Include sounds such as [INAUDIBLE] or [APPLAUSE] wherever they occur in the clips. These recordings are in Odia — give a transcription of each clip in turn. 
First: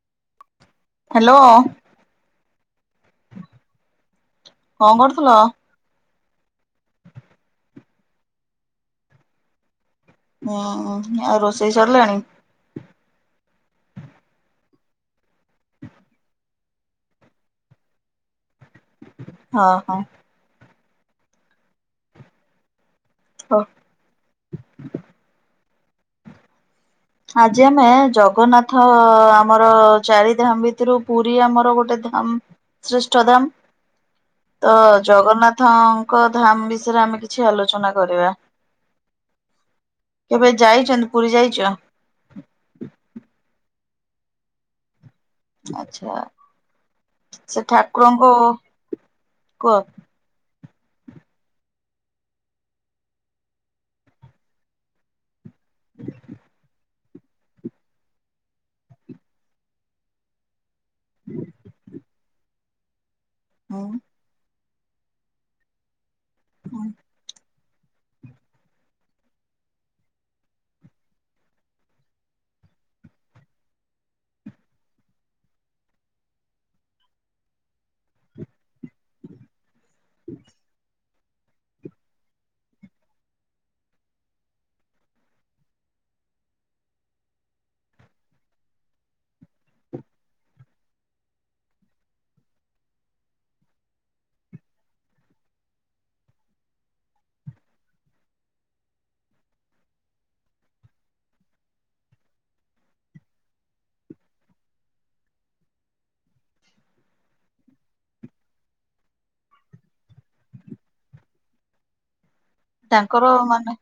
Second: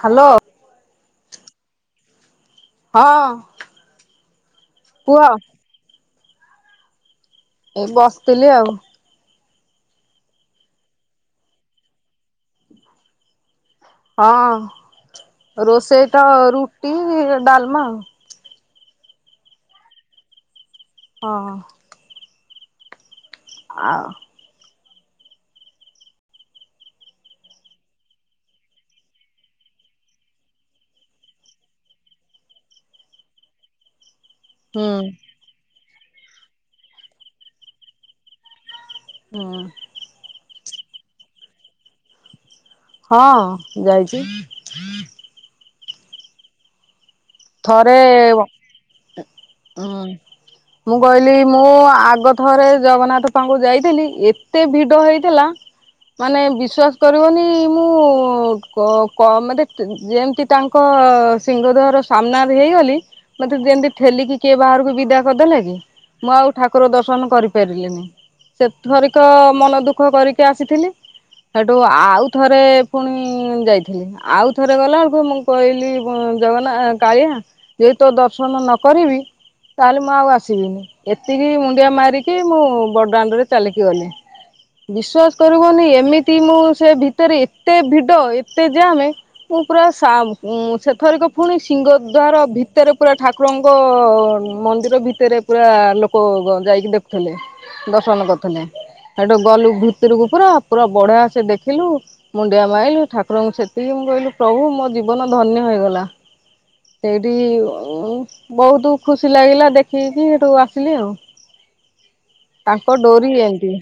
ହ୍ୟାଲୋ। ହ୍ୟାଲୋ। ହଁ କଣ କୁଅ। କରୁଥିଲ? ଏଇ ବସିଥିଲି ଆଉ। ହୁଁ ହଁ ଆଉ ରୋଷେଇ ସରିଲାଣି? ହଁ ରୋଷେଇତ ରୁଟି ଡାଲମା। ହଁ ହଁ। ହଁ। ହଉ। ଆ ଓ। ଆଜି ଆମେ ଜଗନ୍ନାଥ ଆମର ଚାରିଧାମ୍ ଭିତରୁ ପୁରୀ ଆମର ଗୋଟେ ଧାମ୍। ସୃଷ୍ଠଦାମ୍। ତ ହୁଁ ଜଗନ୍ନାଥାଙ୍କ ଧାମ୍ ବିଷୟରେ ଆମେ କିଛି ଆଲୋଚନା କରିଆ। ଉଁ। କେବେ ଯାଇଚନ୍ତ ପୁରୀ ଯାଇଚ଼? ହଁ ଯାଇଚି। ଆଚ୍ଛା। ସେ ଥରେ ଠାକୁରଙ୍କ ବ କୁହ ଅଁ ମୁଁ କହିଲି ମୁଁ ଆଗ ଥରେ ଜଗନ୍ନାଥ ପାଙ୍କୁ ଯାଇଥିଲି ଏତେ ଭିଡ଼ ହେଇଥିଲା। ମାନେ ବିଶ୍ୱା ସ୍ କରିବନି ମୁଁ କ କ ମେତେ ଯେମତି ତାଙ୍କ୍ ଙ୍କ ସିଂଘ ଦ୍ଵାର ସାମ୍ନା ରେ ହେଇଗଲି ମତେ ହୁଁ ଯେମିତି ଠେଲିକି କିଏ ବାହାରକୁ ବିଦା କରିଦେଲା କି ମୁଁ ଆଉ ହୁଁ ଠାକୁର ଦର୍ଶନ କରି ପାରିଲିନି ସେ ଥରିକ ମନ ଦୁଃଖ କରିକି ଆସିଥିଲି। ହେଠୁ ଆଉ ଥରେ ପୁଣି ଯାଇଥିଲି ଆଉ ଥରେ ଗଲା ଏଳକୁ ମୁଁ ପଇଲି ଭ ଜଗନ୍ନା କାଳିଆ ଯଇ ତୋ ଦର୍ଶନ ନ କରିବି ତା ଲେ ମୁଁ ଆଉ ଆସିବିନି। ଏତିକି ମୁଣ୍ଡିଆ ମାରିକି ମୁଁ ବଡାଣ୍ଡରେ ଚାଲିକି ଗଲି। ବିଶ୍ୱାସ୍ କରିବନି ଏମିତି ମୁଁ ସେ ଭିତରେ ଏତେ ଭିଡ ଏତେ ଯାମେ ମୁଁ ପୁରା ସା ଉଁ ସେଥରିକ ଫୁଣି ସ୍ ସିଂଘଦ୍ୱାର ଭିତରେ ପୁରା ଠାକୁରଙ୍କ ମନ୍ଦିର ଭିତରେ ପୁରା ଲୋକ ଯାଇକି ଦେ ଥିଲେ, ଦର୍ଶନ କରୁଥିଲେ। ହେଠୁ ଗଲୁ ଭିତୁରୁକୁ ପୁରା, ପୁରା ବଢିଆ ସେ ଦେଖିଲୁ। ମୁଣ୍ଡିଆ ମାଇଲୁ ଠାକୁରଙ୍କୁ ସେତିକି ମୁଁ କହିଲି ପ୍ରଭୁ ମୋ ଜୀବନ ଧନ୍ୟ ହେଇଗଲା। ସେଇଠି ଉଁ ବହୁତୁ ଖୁସି ଲାଗିଲା ଦେଖିକି ହେଟୁ ଆସିଲି ଆଉ। ତାଙ୍କ ତାଙ୍କର ଡୋରି ଏମିତି ମାନେ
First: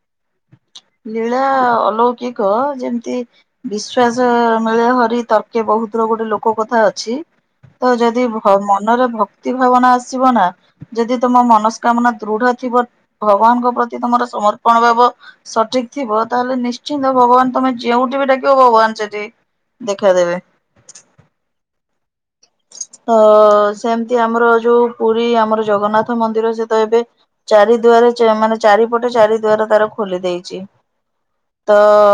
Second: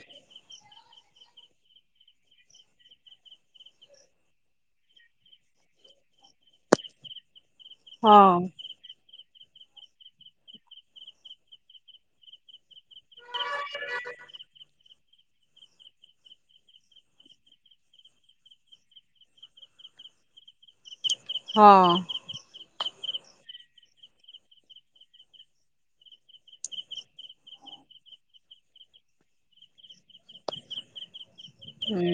ଲୀଳା ଅଲୌକିକ ଯେମିତି ବିଶ୍ଵାସ ମିଳେ ହରି ତର୍କେ ବହୁତୁ ର ଗୋଟେ ଲୋକ କଥା ଅଛି। ତ ହଁ ଯଦି ଭ ମ ମନରେ ଭକ୍ତି ଭାବନା ଆସିବ ନା ଯଦି ତମ ମନସ୍କାମନା ଦୃଢ ଥିବ ଭଗବାନ୍ ପ୍ରତି ତମର ସମର୍ ପଣ ଭାବ ସଠିକ୍ ଥିବ ତାହେଲେ ନିଶ୍ଚିନ୍ତ ଭଗବାନ ତମେ ଯେଉଁଠି ବି ଡାକିବ ଭଗବାନ୍ ସେଠି ଦେଖା ଦେବେ। ହଁ। ତ ସେମିତି ଆମର ଯୋଉ ପୁରୀ ଆମର ଜଗନ୍ନାଥ ମନ୍ଦିର ସେ ତ ଏବେ ଚାରି ଦ୍ଵାର ଚା ମାନେ ଚାରିପଟେ ଚାରି ଦୁଆର ତାର ଖୋଲି ଦେଇଚି। ତ ହୁଁ।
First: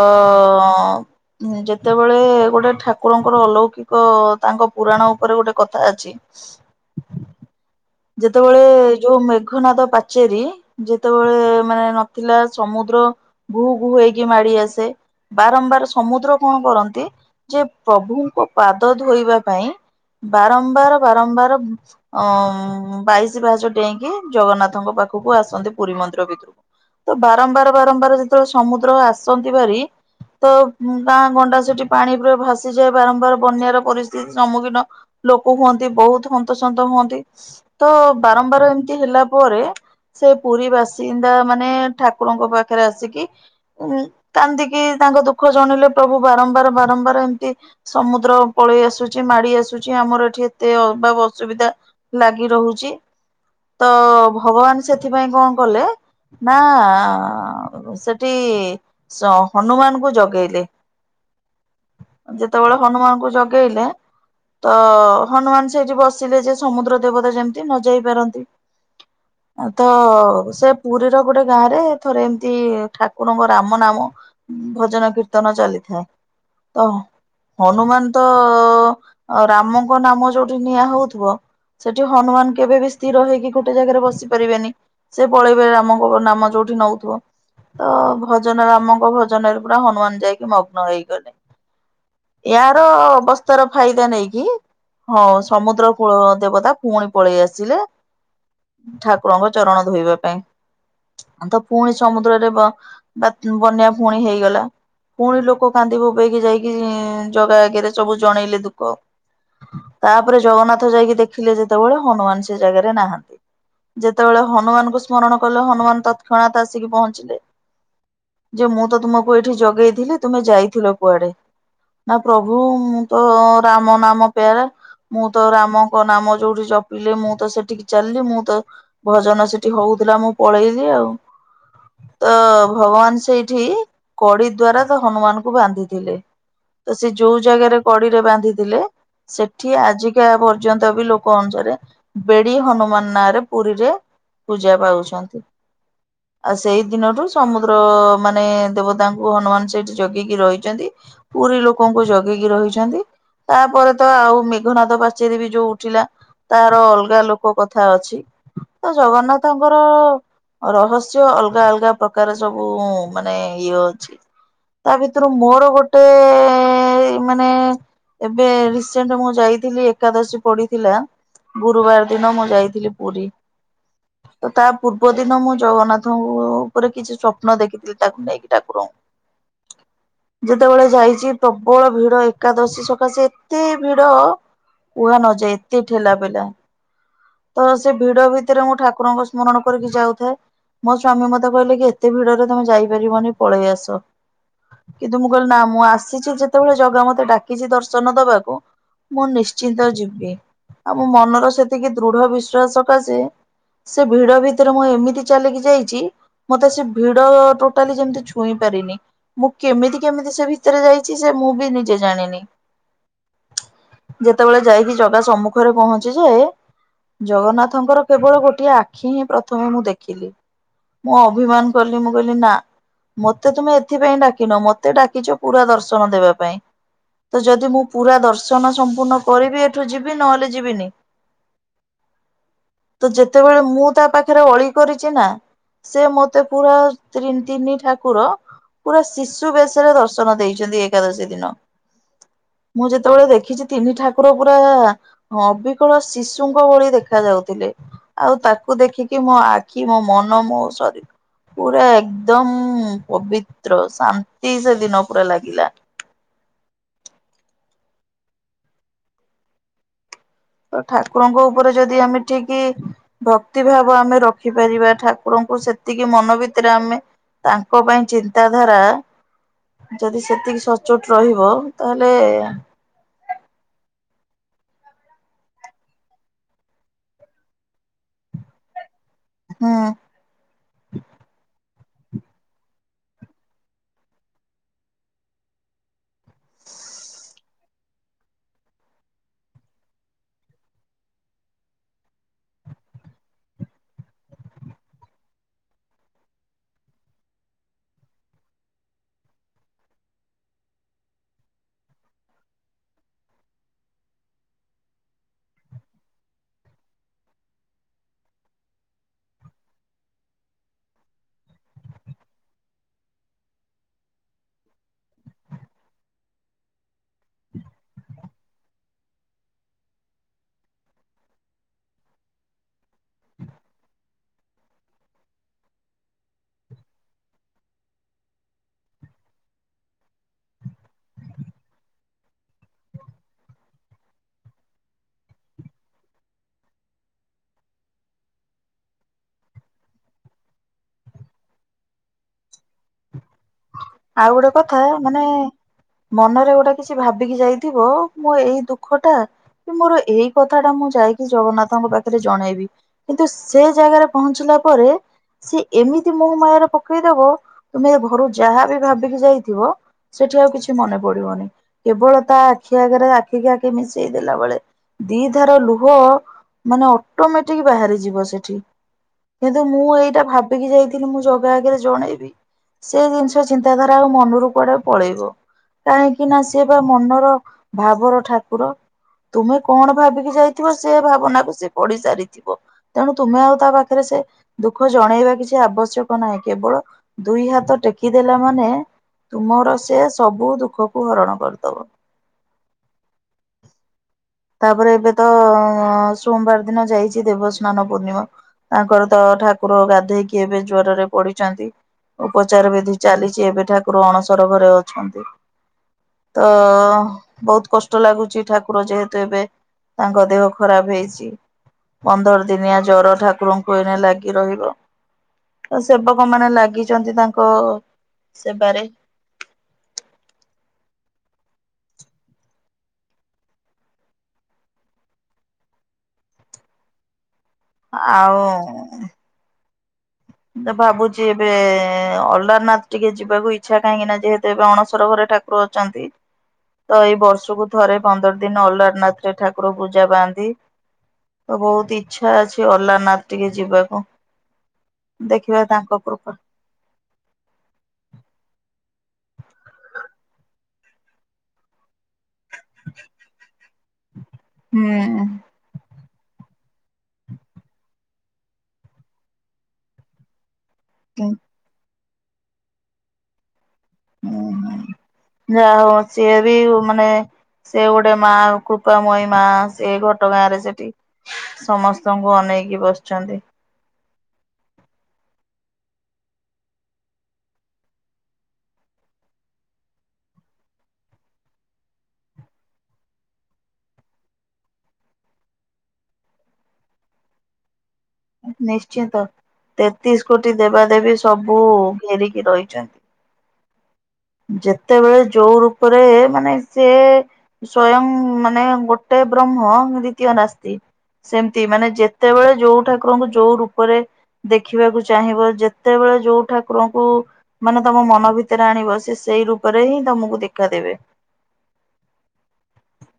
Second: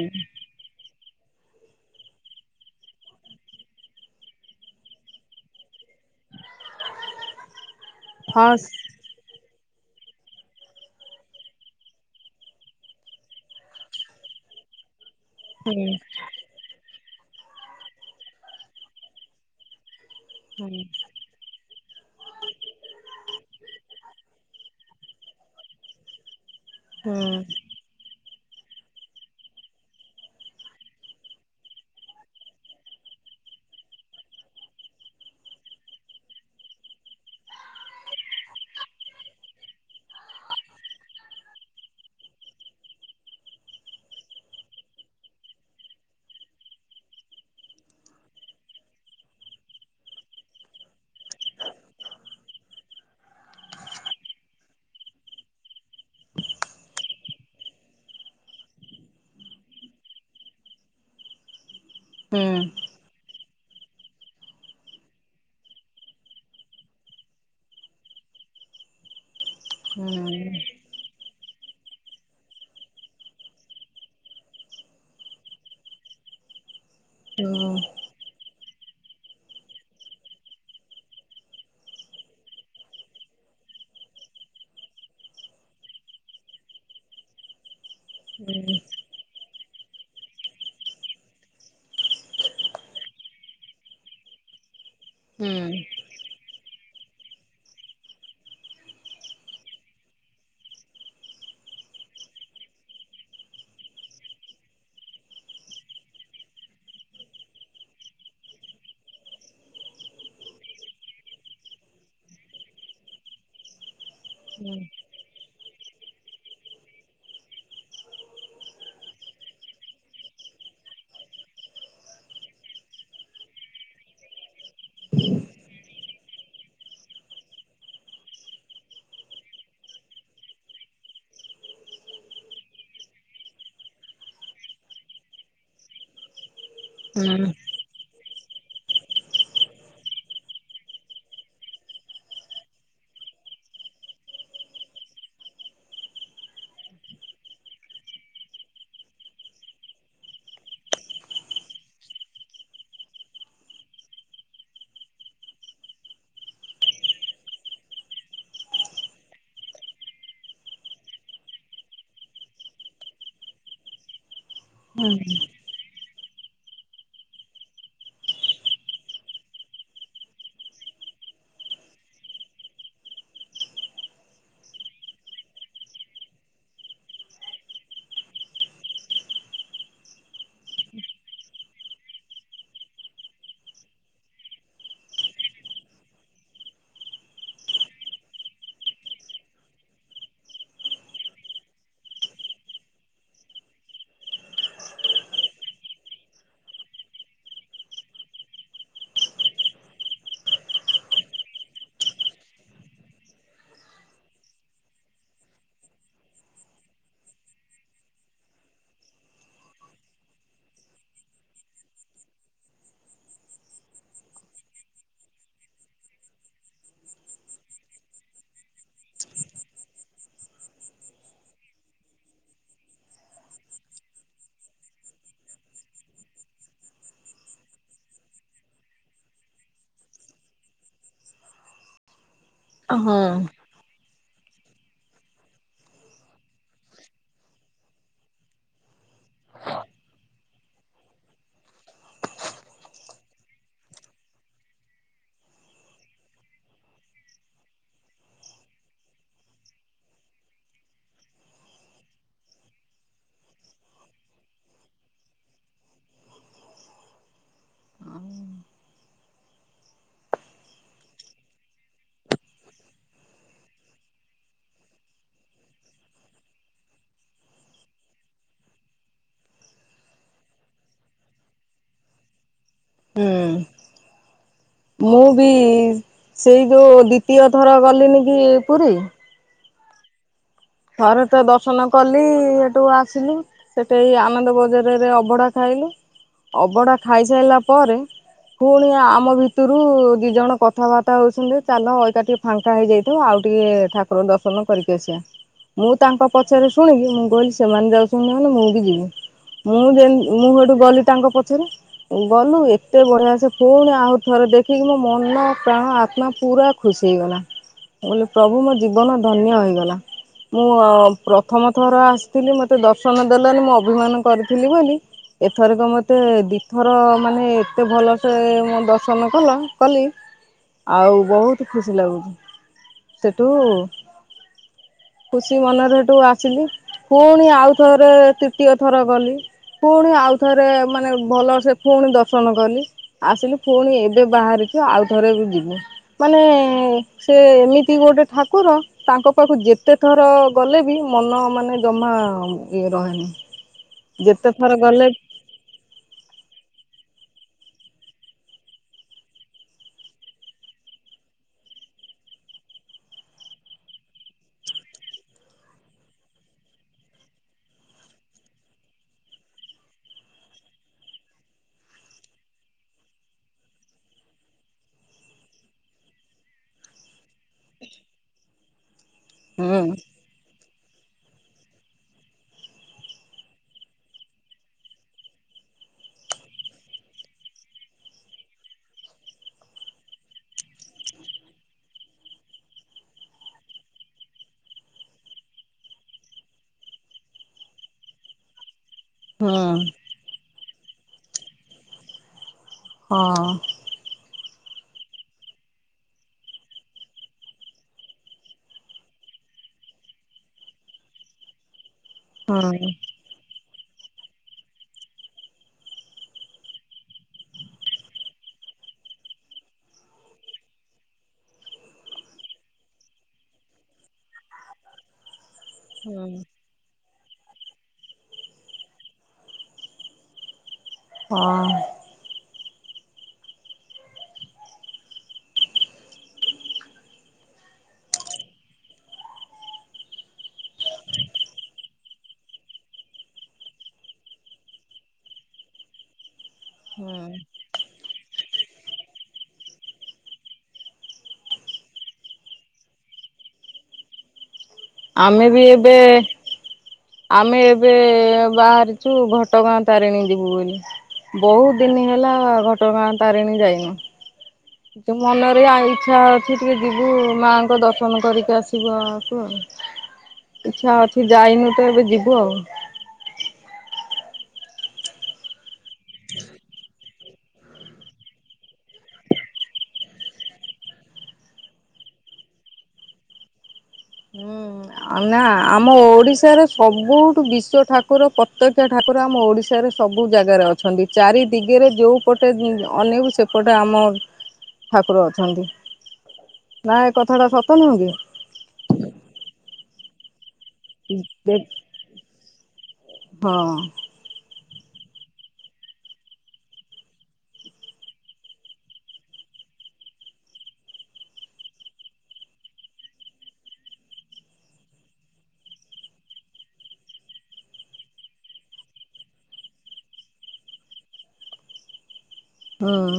ଅଁ। ହୁଁ ଯେତେବେଳେ ଗୋଟେ ଠାକୁରଙ୍କର ଅଲୌକିକ ତାଙ୍କ ପୁରାଣ ଉପରେ ଗୋଟେ କଥା ଅଚି। ମୁଁ ଯେତେବେଳେ ବି ଯୋଉ ମେଘନାଦ ପାଚେରୀ ଯେତେବେଳେ ମାନେ ନଥିଲା ସମୁଦ୍ର ଘୁ ଘୁ ହେଇକି ମାଡି ଆସେ। ବାରମ୍ବାର ସମୁଦ୍ର କଣ କରନ୍ତି ଯେ ପ୍ରଭୁଙ୍କ ପାଦ ଧୋଇବା ପାଇଁ ବାରମ୍ବାର ବାରମ୍ବାର ଅଁ ଉଁ ବାଇଶି ପାହାଚ଼ ଡେଇଁକି ଜଗନ୍ନାଥଙ୍କ ପାଖକୁ ଆସନ୍ତି ପୁରୀ ମନ୍ଦିର ଭିତୁରୁକୁ ତ ବାରମ୍ବାର ବାରମ୍ବାର ଯେତେବେଳେ ସମୁଦ୍ର ଆସନ୍ତି ବାରି ତ ଉଁ ଗାଁ ଗଣ୍ଡା ସେଠି ପାଣି ପୁରା ଭାସିଯାଏ ବାରମ୍ବାର ବନ୍ୟାର ପରିସ୍ତିତି ସମ୍ମୁଖୀନ ଲୋକ କୁହନ୍ତି ବହୁତ୍ ହନ୍ତସନ୍ତ ହୁଅନ୍ତି ତ ବାରମ୍ବାର ଏମିତି ହେଲା ପରେ ସେ ପୁରୀ ବାସିନ୍ଦା ମାନେ ଠାକୁରଙ୍କ ପାଖରେ ଆସିକି। ଉଁ କାନ୍ଦୀକିି ତାଙ୍କ ଦୁଃଖ ଜଣେଇଲେ ପ୍ରଭୁ ବାରମ୍ବାର ବାରମ୍ବାର ଏମତି ସମୁଦ୍ର ପଳେଇ ଆସୁଛି ମାଡି ଆସୁଛି ଆମର ଏଠି ଏତେ ଅଭାବ ଅସୁବିଧା। [UNINTELLIGIBLE] ହଉଛି। ତ ଭଗବାନ ସେଥିପାଇଁ କଣ କଲେ ନା ସେଠି ହନୁମାନଙ୍କୁ ଜଗେଇଲେ। ଯେତେବେଳେ ହନୁମାନଙ୍କୁ ଜଗେଇଲେ ତ ହନୁମାନ ସେଇଠି ବସିଲେ ଯେ ସମୁଦ୍ର ଦେବତା ଯେମିତି ନ ଯାଇ ପାରନ୍ତି। ତ ସେ ପୁରୀ ର ଗୋଟେ ଗାଁରେ ଥରେ ଏମତି ଠାକୁରଙ୍କ ରାମ ନାମ ଭଜନ କୀର୍ତ୍ତନ ଚାଲିଥାଏ ତ ହନୁମାନ ତ ରାମଙ୍କ ନାମ ଯୋଉଠି ନିଆଁ ହଉଥିବ ସେଠି ହନୁମାନ କେବେ ବି ସ୍ଥିର ହେଇକି ଗୋଟେ ଜାଗାରେ ବସି ପାରିବେନି। ସେ ପଳେଇବେ ରାମଙ୍କ ନାମ ଯୋଉଠି ନଉଥିବ। ତ ଭଜନ ରାମଙ୍କ ଭଜନରେ ପୁରା ହନୁମାନ ଯାଇକି ମଗ୍ନ ହେଇଗଲେ। ଏହାର ବସ୍ତର ଫାଇଦା ନେଇକି ହଁ ସମୁଦ୍ର କୂଳ ଦେବତା ପୁଣି ପଳେଇ ଆସିଲେ ଠାକୁରଙ୍କ ଚରଣ ଧୋଇବା ପାଇଁ। ତ ପୁଣି ସମୁଦ୍ରରେ ବାତ୍ ବନ୍ୟା ପୁଣି ହେଇଗଲା। ପୁଣି ଲୋକ କାନ୍ଦି ବୁବେଇକି ଯାଇକି ଇ ଜଗା ଆଗରେ ସବୁ ଜଣେଇଲେ ଦୁଃଖ। ତାପରେ ଜଗନ୍ନାଥ ଯାଇକି ଦେଖିଲେ ଯେତେବେଳେ ହନୁମାନ ସେ ଜାଗାରେ ନାହାନ୍ତି। ଯେତେବେଳେ ହନୁମାନଙ୍କୁ ସ୍ମରଣ କଲେ ହନୁମାନ ତତ୍‌କ୍ଷଣାତ୍‌ ଆସିକି ପହଞ୍ଚିଲେ। ଯେ ମୁଁ ତ ତୁମକୁ ଏଇଠି ଜଗେଇଥିଲି ତୁମେ ଯାଇଥିଲ କୁଆଡେ? ନା ପ୍ରଭୁ ମୁଁ ତ ରାମ ନାମ ପ୍ୟାରେ ମୁଁ ତ ରାମ ଙ୍କ ନାମ ଯୋଉଠି ଜପିଲେ ମୁଁ ତ ସେଠିକି ଚାଲିଯିବି ମୁଁ ତ ଭଜନ ସେଠି ହଉଥିଲା ମୁଁ ପଳେଇଲି ଆଉ। ତ ଭଗବାନ ସେଠି କଡି ଦ୍ଵାରା ତ ହନୁମାନଙ୍କୁ ବାନ୍ଧିଥିଲେ। ତ ସେ ଯୋଉ ଜାଗାରେ କଡିରେ ବାନ୍ଧିଥିଲେ ସେଠି ଆଜିକା ପର୍ଯ୍ ର୍ଯ୍ୟନ୍ତା ବି ଲୋକ ଅନୁସାରେ ବେଡି ହନୁମାନ ନାଁରେ ପୁରୀରେ ପୂଜା ପାଉଛନ୍। ଆଉ ସେଇ ଦିନଠୁ ସମୁଦ୍ର ମାନେ ଦେବତାଙ୍କୁ ହନୁମାନ ସେଠି ଜଗିକି ରହିଛନ୍ତି। ପୁରୀ ଲୋକଙ୍କୁ ଜଗେଇକି ରହିଛନ୍ତି ତାପରେ ତ ଆଉ ମେଘନାଦ ପା ଚେରୀ ବି ଯୋଉ ଉଠିଲା। ତାର ଅଲଗା ଲୋକ କଥା ଅଛି। ତ ଜଗନ୍ନାଥଙ୍କର। ରହସ୍ୟ ଅଲଗା ଅଲଗା ପ୍ରକାର ସବୁ ମାନେ ଇଏ ଅଛି। ତା ଭିତରୁ ମୋର ଗୋଟେ ଟେ ମାନେ ଏବେ ରିସେଣ୍ଟ୍ ମୁଁ ଯାଇଥିଲି ଏକାଦଶୀ ପଡିଥିଲା। ଗୁରୁବାର ଦିନ ମୁଁ ଯାଇଥିଲି ପୁରୀ। ତ ତା ପୂର୍ବ ଦିନ ମୁଁ ଜଗନ୍ନାଥଙ୍କୁ ଉପରେ କିଛି ସ୍ୱପ୍ନ ଦେଖିଥିଲି ତାକୁ ନେଇକି ଠାକୁରଙ୍କୁ। ଯେତେବେଳେ ଯାଇଛି ପ୍ରବଳ ଭିଡ ଏକାଦଶୀ ସକାଶେ ଏତେ ଭିଡ କୁହା ନଯାଏ ଏତେ ଠେଲା ପେଲା। ତ ସେ ଭିଡ ଭିତରେ ମୁଁ ଠାକୁରଙ୍କୁ ସ୍ମରଣ କରିକି ଯାଉଥାଏ। ମୋ ସ୍ଵାମୀ ମତେ କହିଲେ କି ଏତେ ଭିଡରେ ତମେ ଯାଇପାରିବନି ପଳେଇ ଆସ। କିନ୍ତୁ ମୁଁ କହିଲି ନା ମୁଁ ଆସିଛି ଯେତେବେଳେ ଜଗା ମତେ ଡାକିଛି ଦର୍ଶନ ଦବାକୁ ମୁଁ ନିଶ୍ଚିନ୍ତ ଯିବି। ଆଉ ମୋ ମନର ସେତିକି ଦୃଢ ବିଶ୍ଵାସ ସକାଶେ ସେ ଭିଡ ଭିତରେ ମୁଁ ଏମିତି ଚାଲିକି ଯାଇଛି। ମତେ ସେ ଭିଡ ଟୋଟାଲି ଯେମିତି ଛୁଇଁ ପାରିନି। ମୁଁ କେମିତି କେମିତି ସେ ଭିତରେ ଯାଇଚି ସେ ମୁଁ ବି ନିଜେ ଜାଣିନି। ଯେତେବେଳେ ଯାଇକି ଜଗା ସମ୍ମୁଖରେ ପହଞ୍ଚିଯାଏ। ଜଗନ୍ନାଥଙ୍କର କେବଳ ଗୋଟିଏ ଆଖି ହିଁ ପ୍ରଥମେ ମୁଁ ଦେଖିଲି। ମୁଁ ଅଭିମାନ କଲି ମୁଁ କହିଲି ନା ମତେ ତୁମେ ଏଥିପାଇଁ ଡାକିନ ମତେ ଡାକିଚ ପୁରା ଦର୍ଶନ ଦେବା ପାଇଁ। ତ ଯଦି ମୁଁ ପୁରା ଦର୍ଶନ ସ ପୂର୍ଣ୍ଣ କରିବି ଏଠୁ ଯିବି ନହେଲେ ଯିବିନି। ତ ଯେତେବେଳେ ମୁଁ ତା ପାଖରେ ଅଳି କରିଛି ନା ସେ ମତେ ପୁରା ତ୍ରିନି ତିନି ଠାକୁର ପୁରା ଶିଶୁ ବେଶରେ ଦର୍ଶନ ଦେଇଚନ୍ତି ଏକାଦଶୀ ଦିନ। ମୁଁ ଯେତେବେଳେ ଦେଖିଚି ତିନି ଠାକୁର ପୁରା ଅବିକଳ ଶିଶୁଙ୍କ ଭଳି ଦେଖା ଯାଉଥିଲେ। ଆଉ ତାକୁ ଦେଖିକି ମୋ ଆଖି ମୋ ମନ ମୋ ଶରୀ ପୁରା ଏକଦମ ପବିତ୍ର ଶାନ୍ତି ସେ ଦିନ ପୁରା ଲାଗିଲା। ତ ଠାକୁରଙ୍କ ଉପରେ ଯଦି ଆମେ ଠିକି ଭକ୍ତି ଭାବ ଆମେ ରଖିପାରିବା ଠାକୁରଙ୍କୁ ସେତିକି ମନ ଭିତରେ ଆମେ ତାଙ୍କ ପାଇଁ ଚିନ୍ତାଧାରା ଯଦି ସେତିକି ସଚୋଟ ରହିବ ତାହେଲେ ହ ମୁଁ ବି ସେଇ ଯଉ ଦ୍ଵିତୀୟ ଥର ଗଲିନି କି ପୁରୀ ହୁଁ। ଥରେ ତ ଦର୍ଶନ କଲି ହେଠୁ ଆସିଲି। ସେଠି ଆନନ୍ଦ ବଜାରରେ ଅବଢା ଖାଇଲୁ ଅବଢା ଖାଇସାରିଲା ପରେ ପୁଣି ଆମ ଭିତରୁ ଦି ଜଣ କଥାବାର୍ତ୍ତା ହଉଚନ୍ତି ଚାଲ ଏକାଠି ଫାଙ୍କା ହେଇଯାଇଥିବ ଆଉ ଟିକେ ଠାକୁର ଦର୍ଶନ କରିକି ଆସିବା। ମୁଁ ତାଙ୍କ ପଛରେ ଶୁଣିକି ମୁଁ କହିଲି ସେମାନେ ଯାଉଛନ୍ତି ମାନେ ମୁଁ ବି ଯିବି। ମୁଁ ଯେ ମୁଁ ହେଠୁ ଗଲି ତାଙ୍କ ପଛରେ ଗଲୁ ଏତେ ବଢିଆ ସେ ପୁଣି ଆହୁରି ଥରେ ଦେଖିକି ମୋ ମନ ପ୍ରାଣ ଆତ୍ମା ପୁରା ଖୁସି ହେଇଗଲା ମୁଁ କହିଲି ପ୍ରଭୁ ମୋ ଜୀବନ ଧନ୍ୟ ହୋଇଗଲା। ମୁଁ ପ୍ରଥମ ଥର ଆସିଥିଲି ମତେ ଦର୍ଶନ ଦେଲନି ମୁଁ ଅଭିମାନ କରିଥିଲି ବୋଲି ଏଥରକ ମତେ ଦିଇଥର ମାନେ ଏତେ ଭଲସେ ଦର୍ଶନ କଲ କଲି ଆଉ ବହୁତ ଖୁସି ଲାଗୁଚି ସେଠୁ ଖୁସି ମନରେ ହେଠୁ ଆସିଲି ପୁଣି ଆଉ ଥରେ ତୃତୀୟ ଥର ଗଲି ପୁଣି ଆଉଥରେ ମାନେ ଭଲ ସେ ପୁଣି ଦର୍ଶନ କଲି ଆସିଲି ପୁଣି ଏବେ ବାହାରିଚୁ ଆଉ ଥରେ ବି ଯିବୁ। ମାନେ ସେ ଏମିତି ଗୋଟେ ଠାକୁର ତାଙ୍କ ପାଖକୁ ଯେତ ଏତେ ଥର ଗଲେ ବି ମନ ମାନେ ଜମା ଇଏ ରହେନି ଆଉ ଗୋଟେ ଯେତେ ଥର କଥା ଗଲେ ମାନେ ମନରେ ଗୋଟେ କିଛି ଭାବିକି ଯାଇଥିବ ମୁଁ ଏଇ ଦୁଃଖଟା କି ମୋର ଏଇ କଥା ଟା ମୁଁ ଯାଇକି ଜଗନ୍ନାଥଙ୍କ ପାଖରେ ଜଣେଇବି କିନ୍ତୁ ସେ ଜାଗାରେ ପହଞ୍ଚିଲା ପରେ ସେ ଏମିତି ମୋହ ମାୟାରେ ପକେଇଦବ ତମେ ଘରୁ ଯାହା ବି ଭାବିକି ଯାଇଥିବ ସେଠି ଆଉ କିଛି ମନେ ପଡିବନି। କେବଳ ତା ଆଖି ଆଗରେ ଆଖିକ ଆଖି ମିଶେଇ ଦେଲା ବେଳେ ଦି ଧର ଲୁହ ମାନେ ଅଟୋମେଟିକି ବାହାରି ଯିବ ସେଠି। କିନ୍ତୁ ହୁଁ ମୁଁ ଏଇଟା ଭାବିକି ଯାଇଥିଲି ମୁଁ ଜଗା ଆଗେରେ ଜଣେଇବି। ତେ ଜିନିଷ ଚିନ୍ତାଧାରା ଆଉ ମନୁରୁ କୁଆଡେ ପଳେଇବ। କାହିଁକି ନା ସିଏ ପା ମନର ଭାବର ଠାକୁର। ତୁମେ କଣ ଭାବିକି ଯାଇଥିବ ସେ ଭାବନାକୁ ସିଏ ପଢି ସାରିଥିବ। ତେଣୁ ତୁମେ ଆଉ ତା ପାଖେରେ ସେ ଦୁଃଖ ଜଣେଇବା କିଛି ଆବଶ୍ୟକ ନାହିଁ କେବଳ ଦୁଇ ହାତ ଟେକି ଦେଲା ମାନେ ହୁଁ ତୁମର ସେ ସବୁ ଦୁଃଖକୁ ହରଣ କରିଦବ। ହଁ। ତାପରେ ଏବେ ତ ସୋଁବାର ଦିନ ଯାଇଛି ଦେବସ୍ନାନ ପୂର୍ଣ୍ଣିମା। ତାଙ୍କର ତ ଠାକୁର ଗାଧେଇକି ଏବେ ଜ୍ୱରରେ ପଡିଚନ୍ତି। ହଁ ଉପଚାର ବିଧି ଚାଲିଚି ଏବେ ଠାକୁର ଅଣସର ଘରେ ଅଛନ୍ତି। ତ ବୋହୁତ କଷ୍ଟ ଲାଗୁଚି ଠାକୁର ଯେହେ ତୁ ଏବେ ତାଙ୍କ ଦେହ ଖରାପ ହେଇଚି ପନ୍ଦର ଦିନିଆ ଜର ଠାକୁରଙ୍କୁ ଏଣେ ଲାଗି ରହିବ। ଆ ହଁ ସେବକମାନେ ଲାଗିଛନ୍ତି ତାଙ୍କ ସେବାରେ। ହଁ। ଆଉଁ ଉଁ ତ ଭାବୁଚି ଏବେ ଅଲାରନାଥ ଟିକେ ଯିବାକୁ ଇଚ୍ଛା କାହିଁକି ନା ଯେହେତୁ ଏବେ ଅଣସର ଘରେ ଠା କୁର ଅଚନ୍ତି ତ ଏଇ ବର୍ଷୁକୁ ଥରେ ପନ୍ଦର ଦିନ ଅଲାରନାଥରେ ଠାକୁର ପୂଜା ପାଆନ୍ତି। ତ ବୋହୁତ ଇଚ୍ଛା ଅଛି ଅଲାରନାଥ ଟିକେ ଯିବାକୁ। ଆମେ ଦେଖିବା ବି ଏବେ ତାଙ୍କ କୃପା ଆମେ ଏବେ ବାହାରିଛୁ ଘଟଗାଁ ତାରେଣୀ ଯିବୁ ବୋଲି। ବୋହୁତ ଦିନି ହେଲା ଘଟଗାଁ ତାରେଣୀ ଯାଇନୁ ହୁଁ କିନ୍ତୁ ମନେ ଏଇଆ ଇଚ୍ଛା ଅଛି ଟିକେ ଯିବୁ ମାଆଙ୍କ ଦର୍ଶନ କରିକି ଆସିବୁ ଆକୁ ଆଉ। ଇଚ୍ଛା ଅଛି ଯାଇନୁ ତ ଏବେ ଯିବୁ ଆଉ। ଉଁ ହୁଁ ଯା ହବ ସିଏ ବି ମାନେ ସେ ଗୋଟେ ମା କୃପାମୟୀ ମା ସେ ଘଟଗାଁରେ ସେଠି ସମସ୍ତଙ୍କୁ ଅନେଇକି ବସଛନ୍ତି। ହୁଁ। ଆଉ ନା ଆମ ଓଡିଶାରେ ସବୁଠୁ ବିଶ୍ୱ ଠାକୁର ପ୍ରତ୍ୟକ୍ଷ ଠାକୁର ଆମ ଓଡିଶାରେ ସବୁ ଜାଗାରେ ଅଛନ୍ତି ଚାରି ଦିଗେରେ ଯୋଉ ପଟେ ଉଁ ଅନେଇବୁ ସେପଟେ ଆମ ଠାକୁର ଅଛନ୍ତି ନା ଏ କଥା ଟା ସତ ନୁହଁ କି? ନିଶ୍ଚିନ୍ତ ତେତିଶ କୋଟି ଦେବାଦେବୀ କି? ସବୁ ଘେରିକି ରହିଚନ୍। ହଁ। ଯେତେବେଳେ ଯୋଉ ରୂପେରେ ମାନେ ସେ ସ୍ଵୟଂ ମାନେ ଗୋଟେ ବ୍ରହ୍ମ ଦ୍ଵିତୀୟ ନାସ୍ତି। ସେମତି ମାନେ ଯେତେବେଳେ ଯୋଉ ଠାକୁରଙ୍କୁ ଯୋଉ ରୂପରେ ଦେଖିବାକୁ ଚାହିଁବ ଯେତେବେଳେ ଯୋଉ ଠାକୁରଙ୍କୁ ମାନେ ତମ ମନ ଭିତେରେ ଆଣିବ ସେ ସେଇ ରୂପରେ ହିଁ ତମୁକୁ ଦେଖାଦେବେ। ହଁ।